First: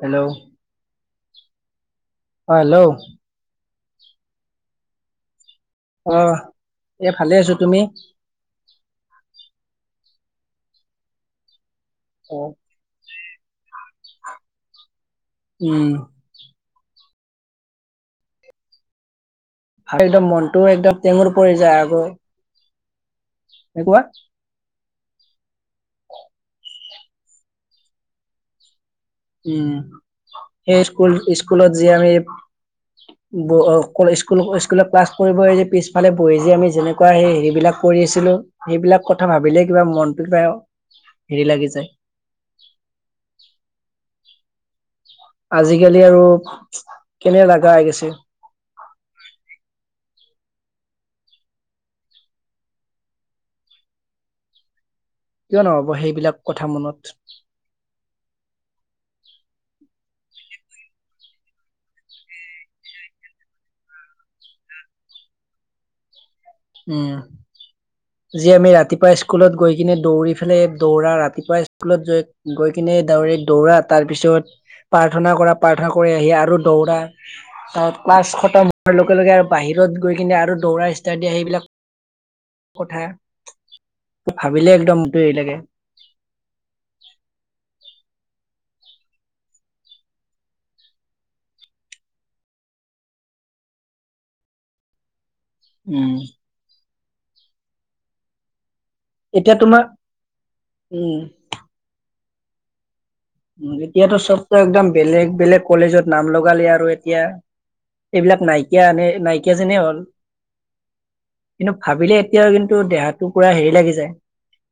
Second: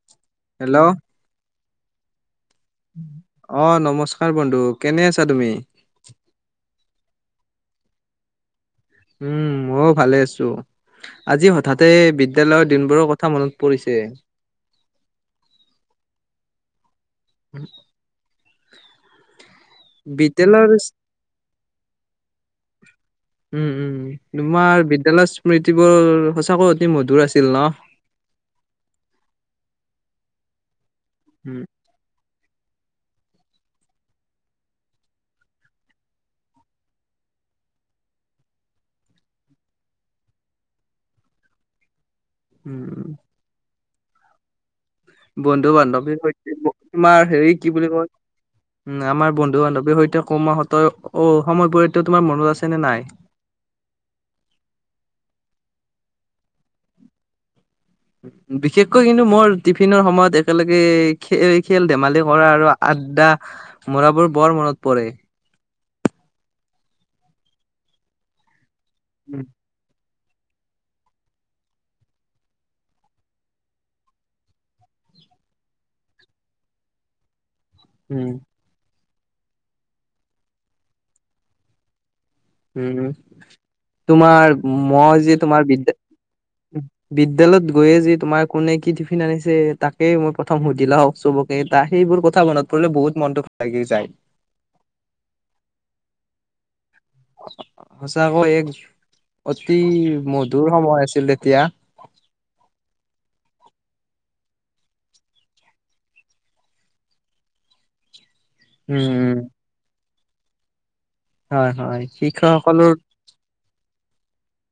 Hello, hello, hello অ, নমস্কাৰ বন্ধু কেনে আছা তুমি? অ, এই ভালে আছো তুমি? উম, ময়ও ভালে আছো, আজি হঠাতে অ বিদ্যালয়ত দিনবোৰৰ কথা মনত পৰিছে। উম, [unintelligible] আৰু একদম মনটোও, বিদ্যালয়ৰ একদম টেঙুৰ পৰি যায় আকৌ। উম, উম, এনেকুৱা উম, তোমাৰ বিদ্যালয়ৰ স্মৃতিবোৰ সঁচাকৈ অতি মধুৰ আছিল ন,? উম, সেই উম স্কুল-স্কুলত যি আমি স্কুল-স্কুলত ক্লাছ কৰিব, পিছফালে বহি যে আমি যেনেকুৱা সেই হেৰিবিলাক কৰি আছিলোঁ। সেইবিলাক কথা ভাবিলে, কিবা মনটো কিবা হেৰি লাগি যায়। উম,, আজিকালি বন্ধু-বান্ধবী আৰু তোমাৰ, কেনে হেৰি লগা কি হৈ বুলি গৈছে কয়। উম আমাৰ বন্ধু বান্ধৱীৰ সৈতে কমাহঁত অ সময়বোৰ এতিয়া তোমাৰ মনত আছে নে নাই কিয় নহব সেইবিলাক কথা মনত বিশেষকৈ কিন্তু মোৰ টিফিনৰ সময়ত একেলগে খেল ধেমালি কৰা আৰু আদ্ডা মৰাবোৰ বৰ মনত পৰে উম যি আমি ৰাতিপুৱা স্কুলত গৈ সিপিনে দৌৰি ফেলাই দৌৰা ৰাতিপুৱা স্কুলতৈ গৈ কিনে দাইৰেক্ট দৌৰি দৌৰা তাৰপিছত প্ৰাৰ্থনা কৰা প্ৰাৰ্থনা কৰি আহি আৰু দৌৰা তাত ক্লাছ উম খটম হোৱাৰ লগে লগে আৰু বাহিৰত গৈ কিনে আৰু দৌৰা ষ্টাত ডিয়া সেইবিলাক কথা উম তোমাৰ ভাবিলে একদম মই হেৰি যে লাগে তোমাৰ বিদ্যা বিদ্যয়ালয়ত গৈয়ে যে তোমাৰ কোনে কি টিফিন আনিছে তাকেই মই প্ৰথম সুধিলা হওক চবক কে তা সেইবোৰ কথা মনত পৰিলে বহুত মনটো লাগি যায় উম সঁচাকৈ এক এতিয়া অতি তোমাৰ মধুৰ সময় আছিল উম তেতিয়া এতিয়াতো চব ত একদম বেলেগ বেলেগ কলেজত নাম লগালে আৰু এতিয়া এইবিলাক নাইকিয়া আনে উম, নাইকিয়া যেনে হ'ল হয়, কিন্তু হয় ভাবিলে এতিয়াও কিন্তু শিক্ষকসকলৰ দেহাটো পুৰা হেৰি লাগি যায়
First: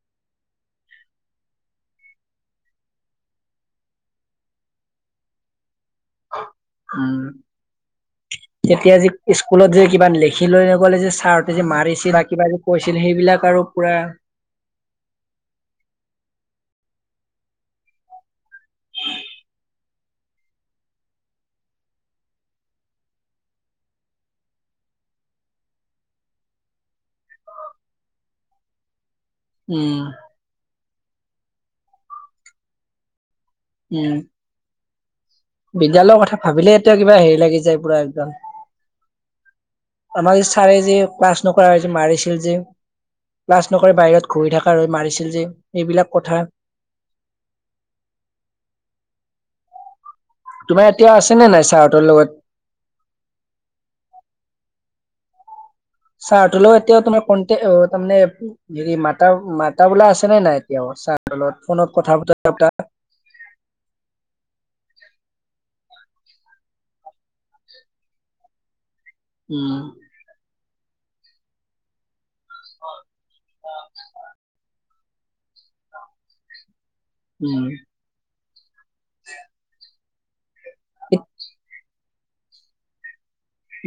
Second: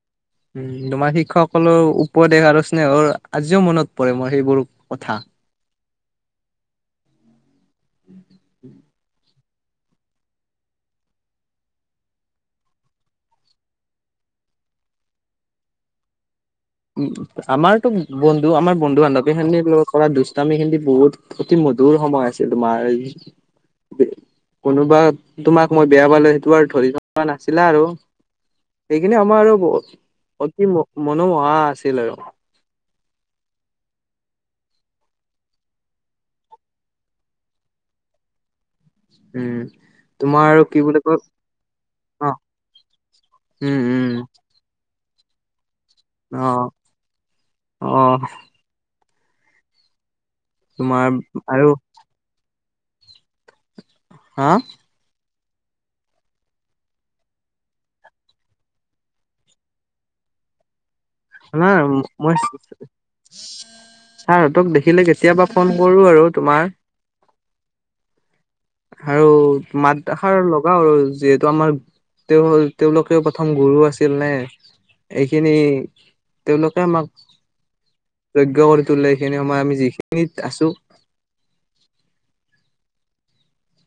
[inaudible] উম তোমাৰ শিক্ষকসকলৰ উপদেশ আৰু স্নেহৰ আজিও মনত পৰে মোৰ সেইবোৰ কথা উম উম তেতিয়া যে স্কুলত যে কিবা লিখি লৈ নগলে যে ছাৰহঁতে যে মাৰিছে বা কিবা যে কৈছিল সেইবিলাক আৰু পুৰা উম আমাৰতো বন্ধু আমাৰ বন্ধু বান্ধৱী খিনি কৰা দুষ্টামি খিনি বহুত অতি মধুৰ সময় আছিল তোমাৰ কোনোবা তোমাক মই বেয়া পালো সেইটো আৰু ধৰি থকা নাছিলা আৰু সেইখিনি সময় আৰু উম অতি মনোমোহা আছিল আৰু উম বিদ্যালয়ৰ কথা ভাবিলে এতিয়া কিবা হেৰি লাগি যায় পুৰা একদম উম আমাৰ তোমাৰ যে আৰু ছাৰে কি যে বুলি কয় ক্লাছ নকৰা যে অ মাৰিছিল যে ক্লাছ উম নকৰে উম বাহিৰত ঘূৰি থকা হৈ মাৰিছিল যে এইবিলাক কথা অ অ তোমাৰ এতিয়া আছেনে নাই চাহহঁতৰ লগত? হা? চাৰ হঁতৰ লগত এতিয়া তোমাৰ কন্টে অ', তাৰমানে হেৰি মাতা মাতা বোলা আছে নে নাই এতিয়া ছাৰহেতৰ লগত তোমাৰ ফোনত কথা মই বতৰা পতা? ছাৰহঁতক দেখিলে কেতিয়াবা ফোন কৰো আৰু তোমাৰ। আৰু উম মাত সাৰ লগাও আৰু যিহেতু আমাৰ তেওঁ তেওঁলোকেও প্ৰথম গুৰু আছিল নে। এইখিনি তেওঁলোকে আমাক উম যজ্ঞ কৰি তোলে সেইখিনি সময় আমি যিখিনিত আছো। [unintelligible]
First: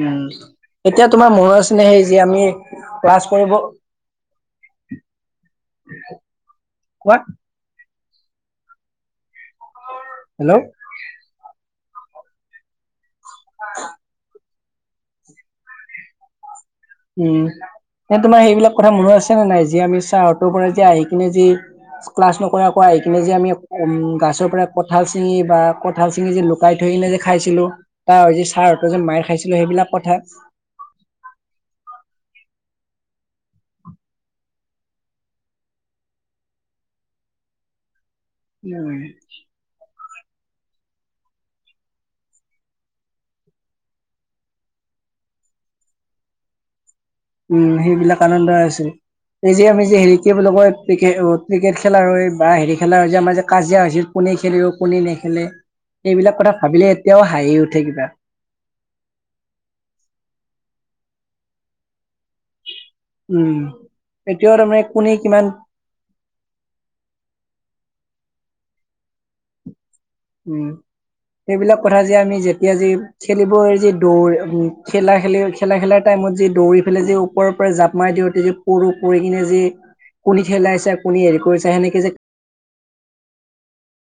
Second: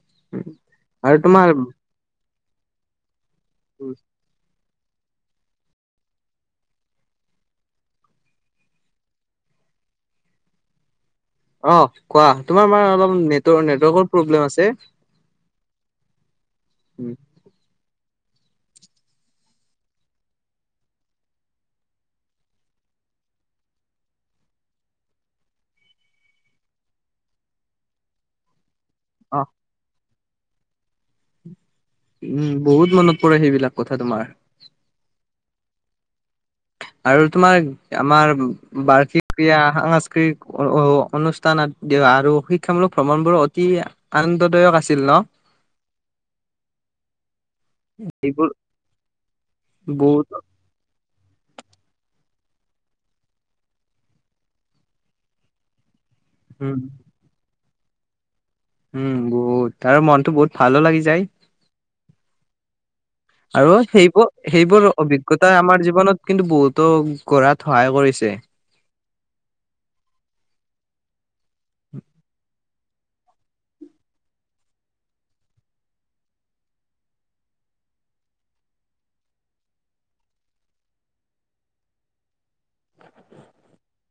উম, এতিয়া তোমাৰ মনৰ আচনে সেই যে আমি ক্লাছ কৰিব কোৱা। হেল্ল' অঁ! কোৱা? তোমাৰ মান অলপ নেটৰ নেটৱৰ্কৰ প্ৰব্লেম আছে। উম! এ তোমাৰ সেইবিলাক কথা মন আছে নে নাই যে আমি চাহঁতৰ পৰা যে আহি কিনে যে ক্লাছ নকৰা কৈ আহি কিনে যে আমি উম গাছৰ পৰা কঁঠাল চিঙি বা কঁঠাল চিঙি যে তাই থৈ কিনে যে খাইছিলো তাৰ যে ছাৰহঁতৰ যে মাৰ খাইছিলো সেইবিলাক কথা। উম! বহুত মনত পৰে সেইবিলাক কথা তোমাৰ। আৰু তোমাৰ আমাৰ উম। বাৰ্ষিক ক্ৰিয়া সাংস্ক [unintelligible] অনুষ্ঠান আৰু শিক্ষামূলক ভ্ৰমণবোৰ অতি আনন্দদায়ক আছিল ন। উম! সেইবিলাক এইবোৰ আনন্দ আছে এই যে আমি যে হেৰি বহুত কি বুলি কয় ক্ৰিকে ক্ৰিকেট খেলা হয় বা হেৰি খেলা হয় যে আমাৰ যে কাজিয়া হৈছিল কোনে খেলিব কোনে নেখেলে? সেইবিলাক কথা উম ভাবিলে এতিয়াও হাঁহি উঠে কিবা। উম! বহুত আৰু মনটো বহুত ভালো লাগি যায়। উম। আৰু এতিয়াও তাৰমানে সেইবোৰ-সেইবোৰ কোনে কিমান অভিজ্ঞতাই আমাৰ জীৱনত কিন্তু বহুতো গঢ়াত সহায় কৰিছে। উম! সেইবিলাক কথা যে আমি যেতিয়া যে খেলিব যি দৌৰি খেলা খেলি খেলা খেলাৰ টাইমত যি দৌৰি পেলাই যি ওপৰৰ পৰা জাপ মাৰি দিওঁ তেতিয়া পৰো পৰি কিনে যি কোনে ঠেলাইছে, কোনে হেৰি কৰিছে সেনেকে যে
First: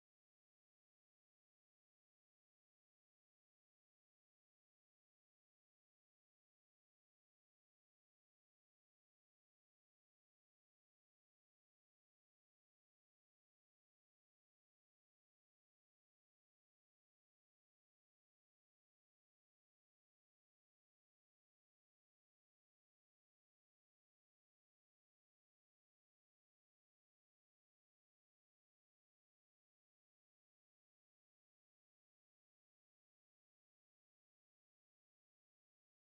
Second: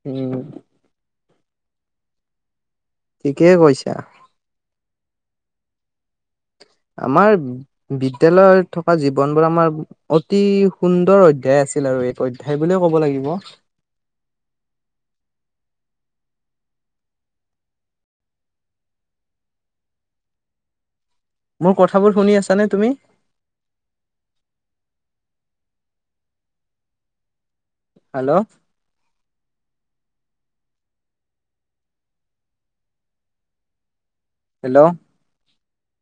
উম! ঠিকেই কৈছা। আমাৰ বিদ্যালয়ত থকা জীৱনবোৰ আমাৰ অতি সুন্দৰ অধ্যায় আছিল আৰু এক অধ্যায় বুলিয়েই ক'ব লাগিব। মোৰ কথাবোৰ শুনি আছা নে তুমি? হেল্ল'! হেল্ল'!